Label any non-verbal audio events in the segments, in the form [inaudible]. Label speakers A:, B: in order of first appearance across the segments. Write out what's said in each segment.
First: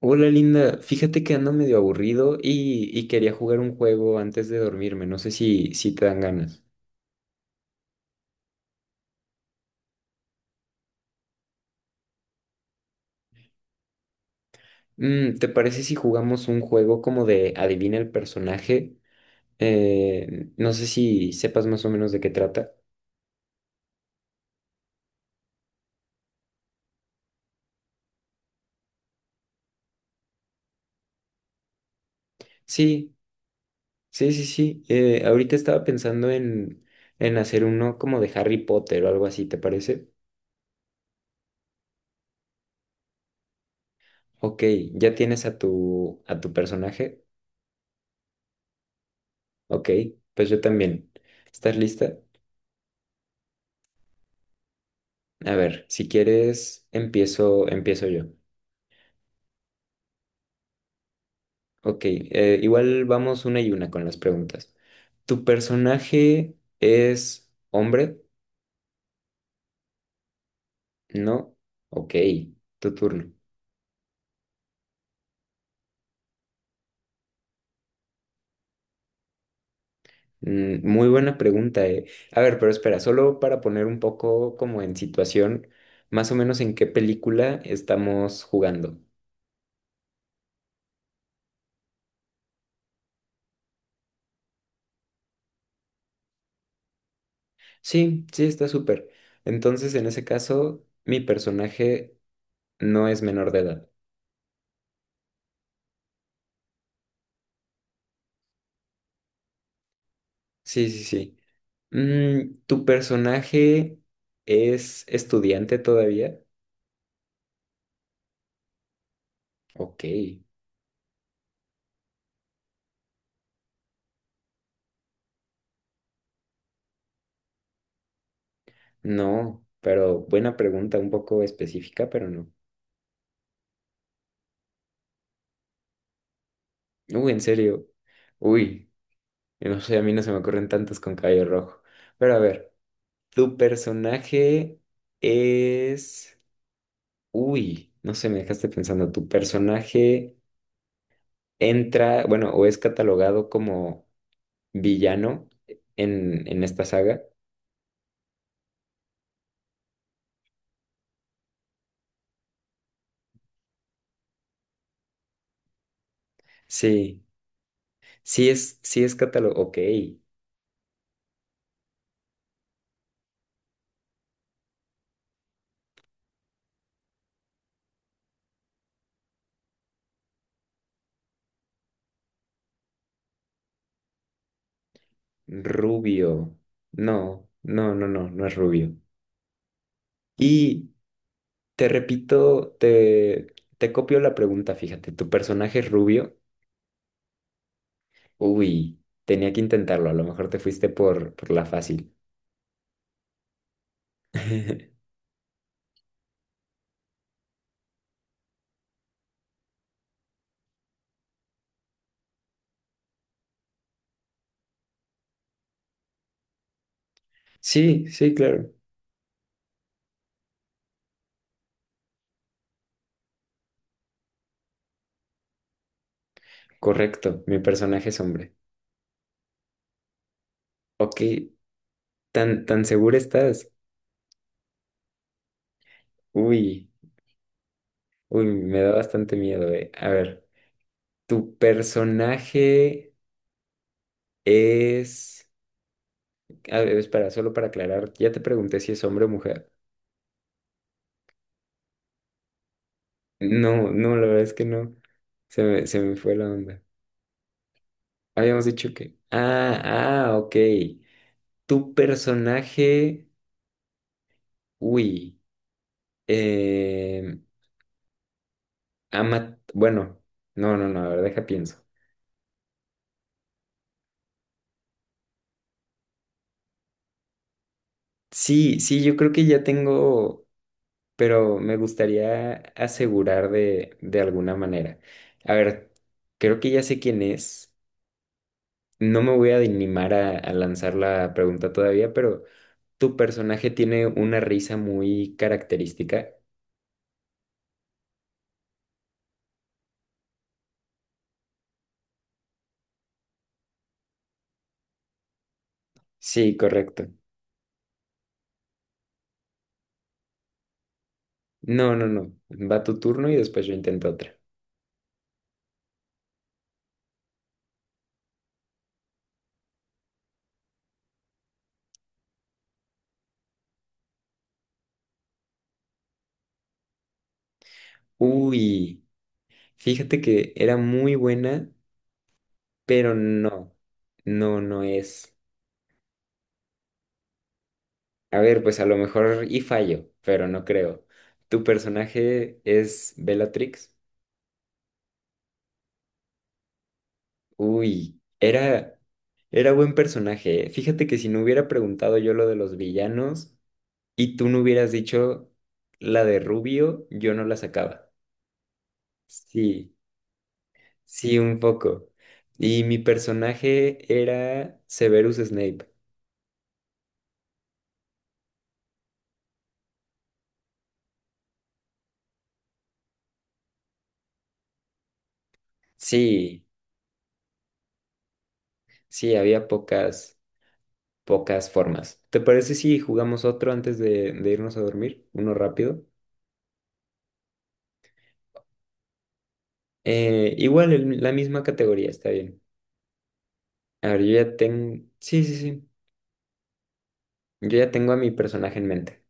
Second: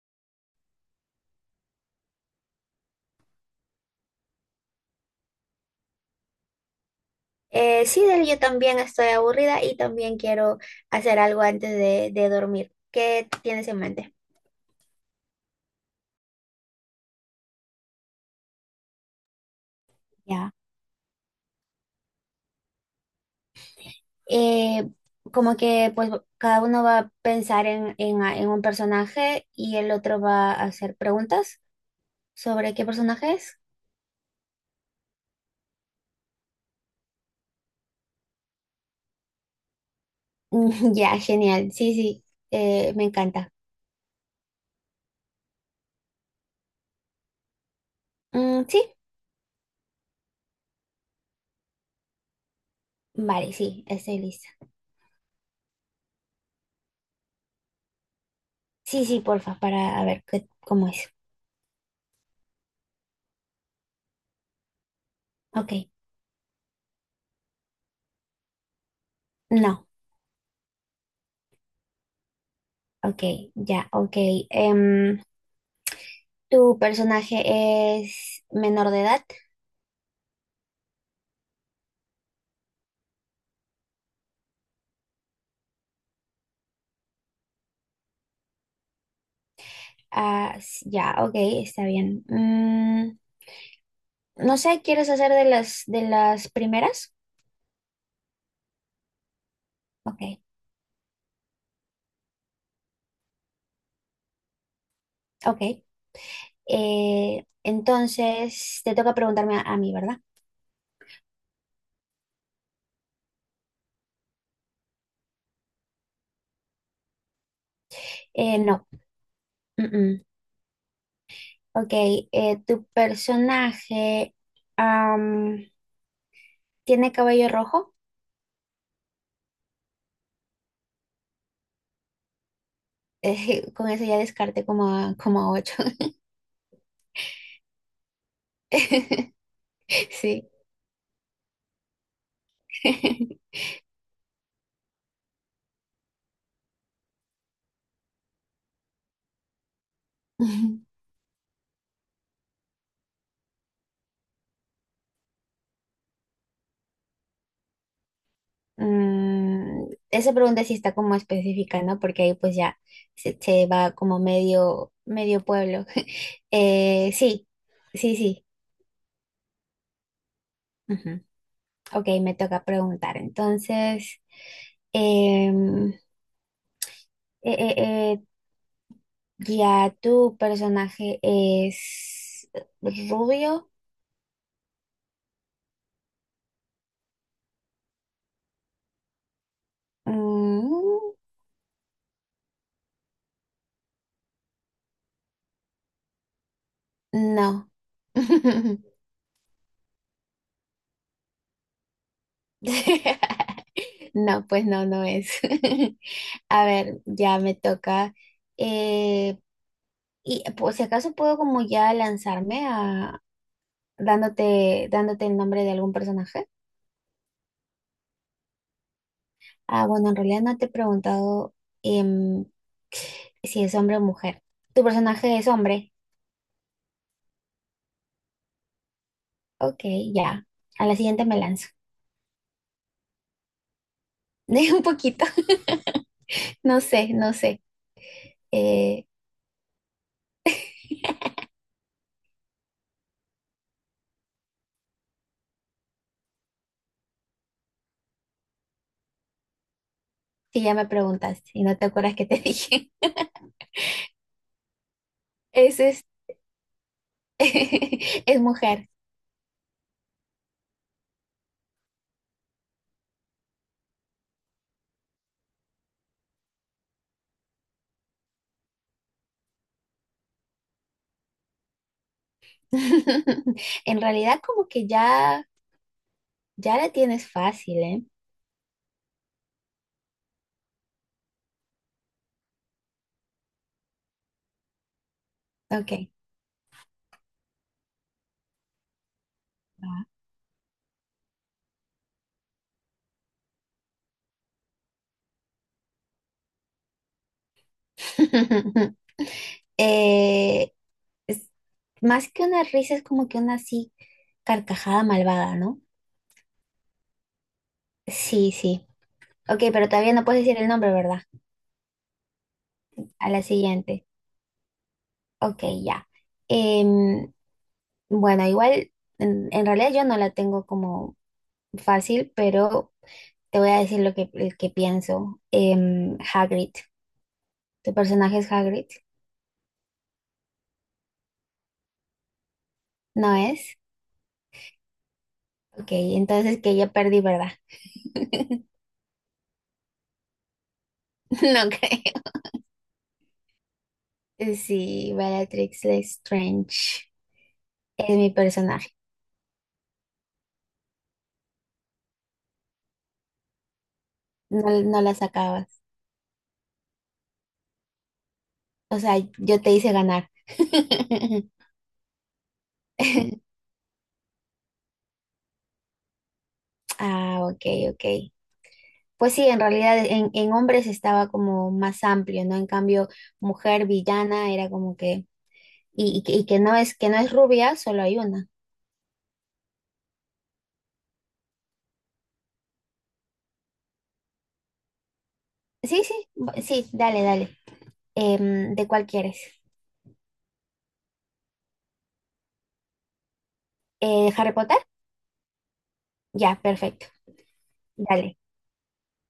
A: Hola Linda, fíjate que ando medio aburrido y quería jugar un juego antes de dormirme, no sé si te dan ganas.
B: Sí, Del, yo también estoy aburrida y también quiero hacer algo antes de dormir. ¿Qué tienes en mente?
A: Mm, ¿te parece si jugamos un juego como de adivina el personaje?
B: Ya.
A: No sé si sepas más o menos de qué trata.
B: Eh, Como que pues cada uno va a pensar en un personaje y el otro va a hacer preguntas sobre qué
A: Sí,
B: personaje es.
A: sí, sí, sí. Ahorita estaba pensando en hacer uno como de Harry Potter o algo así, ¿te parece?
B: Mm, [laughs] ya, genial. Sí, sí, me encanta.
A: Ok, ¿ya tienes a tu personaje?
B: Mm, sí,
A: Ok, pues yo también. ¿Estás lista?
B: vale, sí, estoy lista.
A: A ver, si quieres, empiezo yo.
B: Sí, sí, porfa, para a ver qué, cómo es.
A: Ok, igual vamos una y una con las preguntas. ¿Tu
B: Ok,
A: personaje es hombre?
B: no,
A: No. Ok, tu
B: ok,
A: turno.
B: ya, ok. em, ¿Tu personaje es menor de edad?
A: Mm, muy buena pregunta, eh. A ver, pero espera, solo para poner un poco como en situación, más o menos en qué película estamos jugando.
B: Ah, ya, ok, está bien. Mm, no sé, ¿quieres hacer de las primeras?
A: Sí, sí, está súper. Entonces, en
B: Ok,
A: ese caso, mi personaje no es menor de edad.
B: ok. Entonces te toca preguntarme a mí, ¿verdad?
A: Sí, sí, sí. Mm, ¿tu personaje es estudiante todavía?
B: No.
A: Ok,
B: Mm. Ok, ¿tu personaje am, tiene cabello rojo?
A: no, pero buena pregunta, un poco específica, pero no.
B: [laughs] Con eso ya descarte como a, como a ocho.
A: Uy, en serio. Uy,
B: [laughs]
A: no sé, a mí no se me
B: Sí.
A: ocurren tantos con cabello rojo. Pero a ver, ¿tu
B: [laughs]
A: personaje es... Uy, no sé, me dejaste pensando, ¿tu personaje entra, bueno, o es catalogado como villano en esta saga?
B: Mm, esa pregunta sí está como específica, ¿no? Porque ahí pues ya se va como medio, medio pueblo. [laughs]
A: Sí.
B: Sí, sí, sí.
A: Sí es catálogo, ok.
B: Ujú. Ok, me toca preguntar. Entonces, em, eh, eh, eh, ya tu personaje es rubio.
A: Rubio. No, no, no, no, no es rubio. Y
B: Mm,
A: te repito, te copio la pregunta, fíjate, ¿tu personaje es rubio?
B: no. [laughs]
A: Uy, tenía que intentarlo, a lo mejor te fuiste por la fácil.
B: No, pues no, no
A: [laughs]
B: es. [laughs] A ver, ya me toca. eh, Y pues si acaso puedo como ya lanzarme a dándote el nombre de algún personaje.
A: Sí, sí, claro.
B: Ah, bueno, en realidad no te he preguntado em, si es hombre o mujer. Tu personaje es hombre.
A: Correcto, mi personaje es hombre.
B: Ok, ya. A la
A: Ok,
B: siguiente me lanzo.
A: ¿tan segura estás?
B: [laughs] De un poquito. [laughs] No
A: Uy,
B: sé, no sé.
A: uy, me da
B: Eh,
A: bastante miedo, eh. A ver, ¿tu personaje es... A ver, espera, solo para aclarar, ya te pregunté si es hombre o mujer.
B: si ya me preguntaste y no te acuerdas que te [laughs] dije.
A: No, no, la verdad es que no. Se
B: Es,
A: me, se
B: es,
A: me fue la onda.
B: [laughs] es
A: Habíamos
B: mujer.
A: dicho que. Ah, ah, ok. Tu personaje. Uy. Eh, Ama. Bueno, no, no, no, a ver, deja pienso.
B: [laughs] En realidad como que ya, ya la tienes fácil, ¿eh?
A: Sí, sí, yo creo que ya tengo. Pero me gustaría asegurar de alguna manera. A ver,
B: Ok.
A: creo que ya sé quién es. No me voy a animar a lanzar la pregunta todavía, pero. Tu personaje tiene una risa muy característica.
B: [laughs] Eh, es más que una risa, es como que una así carcajada malvada, ¿no?
A: Sí, correcto.
B: Sí, sí. Ok, pero todavía no puedes decir el nombre, ¿verdad?
A: No, no, no. Va tu turno
B: A
A: y
B: la
A: después yo
B: siguiente.
A: intento otra.
B: Ok, ya. Em, bueno, igual, en realidad yo no la tengo como fácil, pero te voy a decir el que pienso. Em, Hagrid. ¿Tu personaje es Hagrid?
A: Uy, fíjate que era muy buena, pero
B: ¿No
A: no.
B: es?
A: No, no es.
B: Ok, entonces que ya perdí, ¿verdad?
A: A ver, pues a lo mejor y fallo, pero no creo.
B: [laughs]
A: ¿Tu
B: No creo.
A: personaje es Bellatrix?
B: Sí, Bellatrix Lestrange es
A: Uy,
B: mi personaje.
A: era, era buen personaje. ¿Eh? Fíjate que si no hubiera preguntado yo lo de los villanos. Y tú no
B: No,
A: hubieras
B: no la
A: dicho
B: sacabas.
A: la de Rubio, yo no la sacaba.
B: O sea, yo te hice
A: Sí,
B: ganar.
A: sí, un
B: [laughs]
A: poco. Y mi personaje era Severus Snape.
B: Ah, ok, ok. Pues sí, en realidad en hombres estaba como más amplio, ¿no? En cambio, mujer villana era como que, y
A: Sí,
B: que no es rubia, solo hay una.
A: sí, había pocas, pocas formas. ¿Te parece si jugamos otro antes de irnos a dormir? Uno
B: Sí,
A: rápido.
B: sí, sí, dale, dale. Em, ¿de cuál quieres?
A: Igual, la misma categoría, está bien. A ver, yo
B: ¿Harry
A: ya
B: Potter?
A: tengo... Sí, sí, sí.
B: Ya, perfecto.
A: Yo ya tengo a mi
B: Dale.
A: personaje en mente.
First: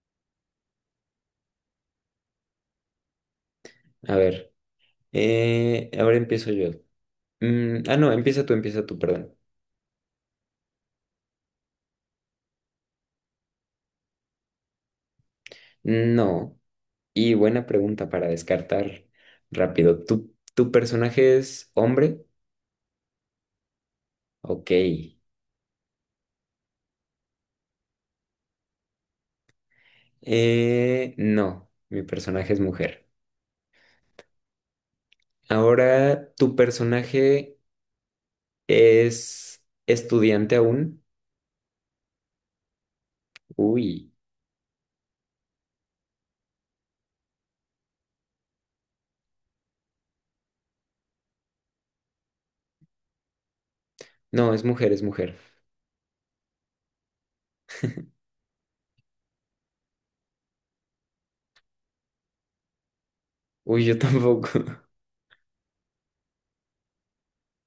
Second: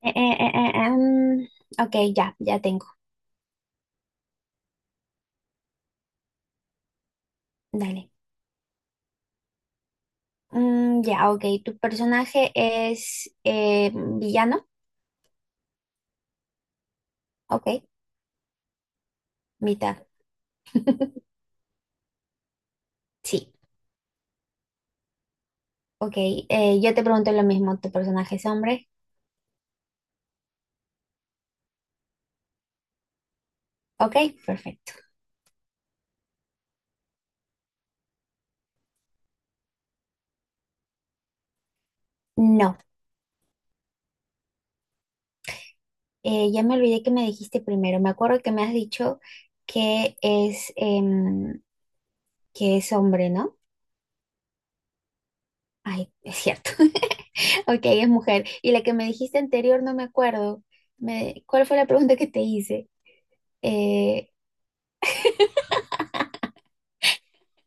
B: Eh, eh, eh, eh, em, ok, ya, ya tengo.
A: A ver, ahora empiezo yo. Mm, ah,
B: Dale.
A: no, empieza tú, perdón.
B: Mm, ya, ok. ¿Tu personaje es villano?
A: No. Y buena
B: Ok,
A: pregunta para descartar
B: mitad.
A: rápido. ¿Tu
B: [laughs]
A: personaje es hombre?
B: Sí,
A: Ok.
B: ok. Yo te pregunto lo mismo, ¿tu personaje es hombre?
A: No, mi personaje es mujer.
B: Ok, perfecto.
A: Ahora, ¿tu personaje es estudiante aún?
B: No,
A: Uy,
B: ya me olvidé que me dijiste primero. Me acuerdo que me has dicho que es, que es hombre, ¿no?
A: no, es mujer, es mujer.
B: Ay, es cierto. [laughs] Ok, es mujer. Y la que me dijiste anterior no me acuerdo. Me- ¿cuál fue la pregunta que te hice?
A: Uy, yo
B: Eh,
A: tampoco.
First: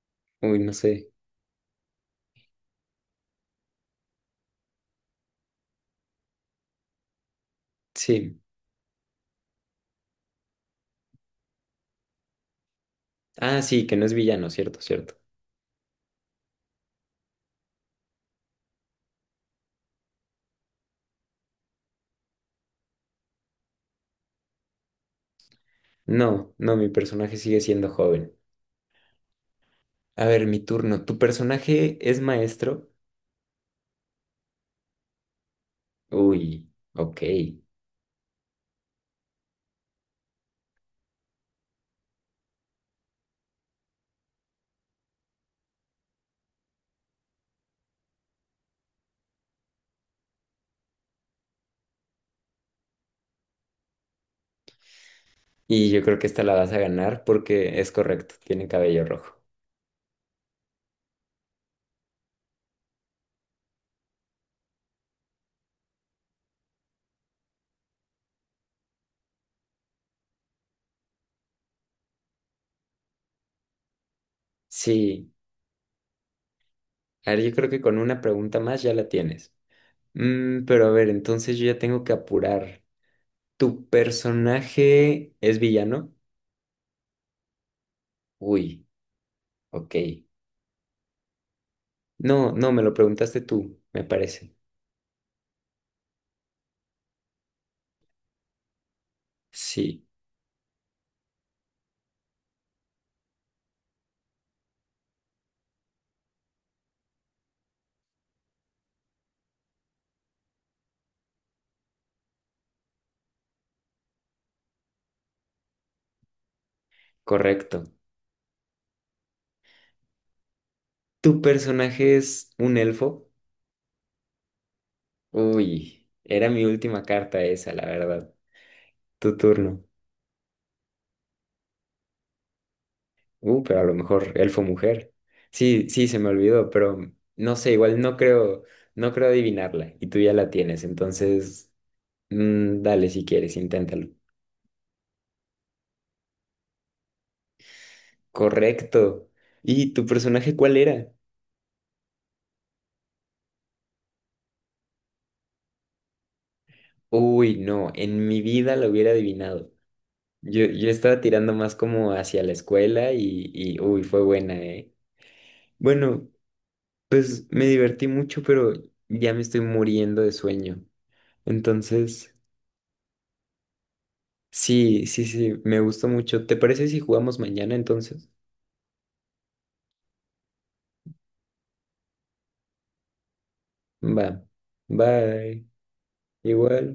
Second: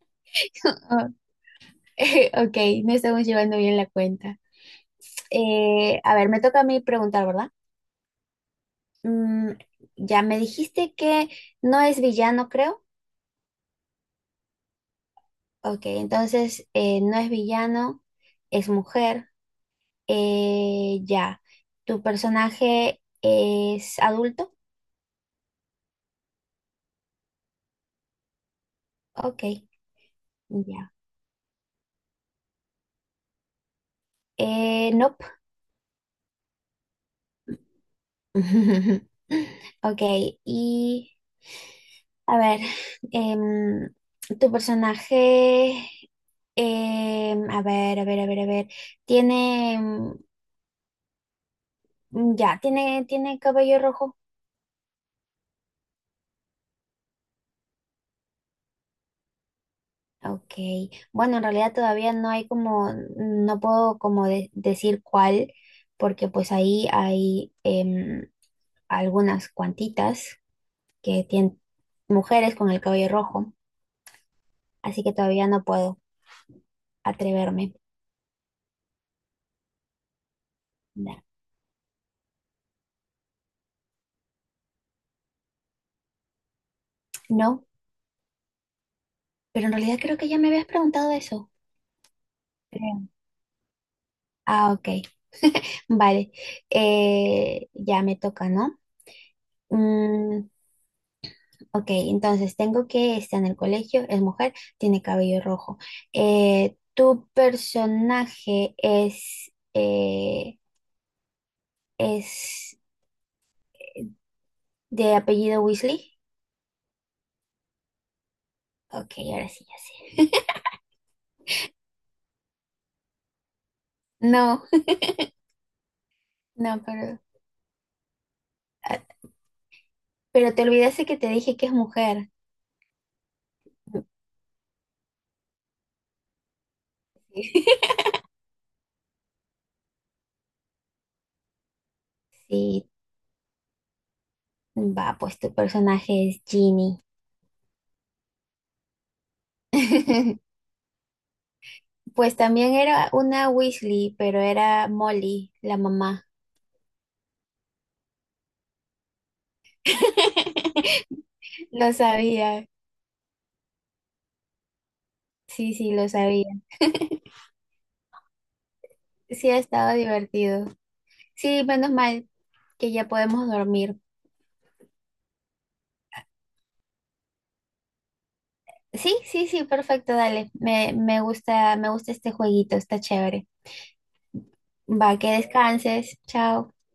A: [laughs] Uy, no sé.
B: [laughs] ok, no estamos llevando bien la cuenta. A ver, me toca a mí preguntar, ¿verdad?
A: Sí.
B: Mm, ya me dijiste que no es villano, creo.
A: Ah, sí, que no es villano, cierto, cierto.
B: Ok, entonces no es villano, es mujer. Ya. ¿Tu personaje es adulto?
A: No, no, mi personaje sigue siendo joven.
B: Ok,
A: A ver, mi
B: ya.
A: turno. ¿Tu personaje es maestro?
B: Nope.
A: Uy, ok.
B: [laughs] Ok, y a ver, em, tu personaje, em, a ver, tiene, em, ya, tiene cabello rojo.
A: Y yo creo que esta la vas a ganar porque es correcto, tiene cabello rojo.
B: Ok, bueno, en realidad todavía no hay como, no puedo como decir cuál, porque pues ahí hay em, algunas cuantitas que tienen mujeres con el cabello rojo, así que
A: Sí,
B: todavía no puedo
A: a ver, yo creo
B: atreverme.
A: que con una pregunta más ya la tienes. Mm, pero a ver,
B: No,
A: entonces yo ya tengo que apurar. ¿Tu personaje es villano?
B: no,
A: Uy,
B: pero en
A: ok.
B: realidad creo que ya me habías preguntado eso.
A: No, no, me lo
B: Creo.
A: preguntaste tú, me parece.
B: Ah, ok, vale, eh, ya me toca, ¿no?
A: Sí,
B: Mm, ok, entonces tengo que está en el colegio, es mujer, tiene cabello rojo. ¿Tu personaje es de apellido Weasley?
A: correcto.
B: Ok, ahora sí, ya sé.
A: ¿Tu personaje es un elfo?
B: No, [laughs]
A: Uy, era mi
B: no,
A: última
B: pero,
A: carta esa, la verdad.
B: ah,
A: Tu turno.
B: pero te olvidaste que te dije que es mujer.
A: Pero a lo mejor elfo mujer. Sí, sí, se me olvidó, pero no sé,
B: [laughs]
A: igual no creo, no creo adivinarla y tú ya la tienes, entonces mm,
B: Sí,
A: dale si quieres, inténtalo.
B: va, pues tu personaje es Ginny.
A: Correcto. ¿Y tu personaje
B: [laughs]
A: cuál era?
B: Pues también era una Weasley, pero era Molly, la mamá.
A: Uy, no, en mi vida lo hubiera adivinado. Yo,
B: [laughs]
A: yo estaba tirando más
B: Lo
A: como hacia la
B: sabía,
A: escuela y uy, fue buena, ¿eh?
B: sí, sí, lo
A: Bueno,
B: sabía.
A: pues me divertí mucho, pero ya me
B: Sí, ha
A: estoy
B: estado
A: muriendo de
B: divertido.
A: sueño.
B: Sí, menos mal
A: Entonces...
B: que ya podemos dormir.
A: Sí, sí, sí, me gustó mucho. ¿Te parece si jugamos mañana entonces?
B: Sí, sí, sí, perfecto, dale. Me gusta, me gusta este jueguito, está chévere.
A: Va,
B: Va, que
A: bye,
B: descanses. Chao.
A: igual.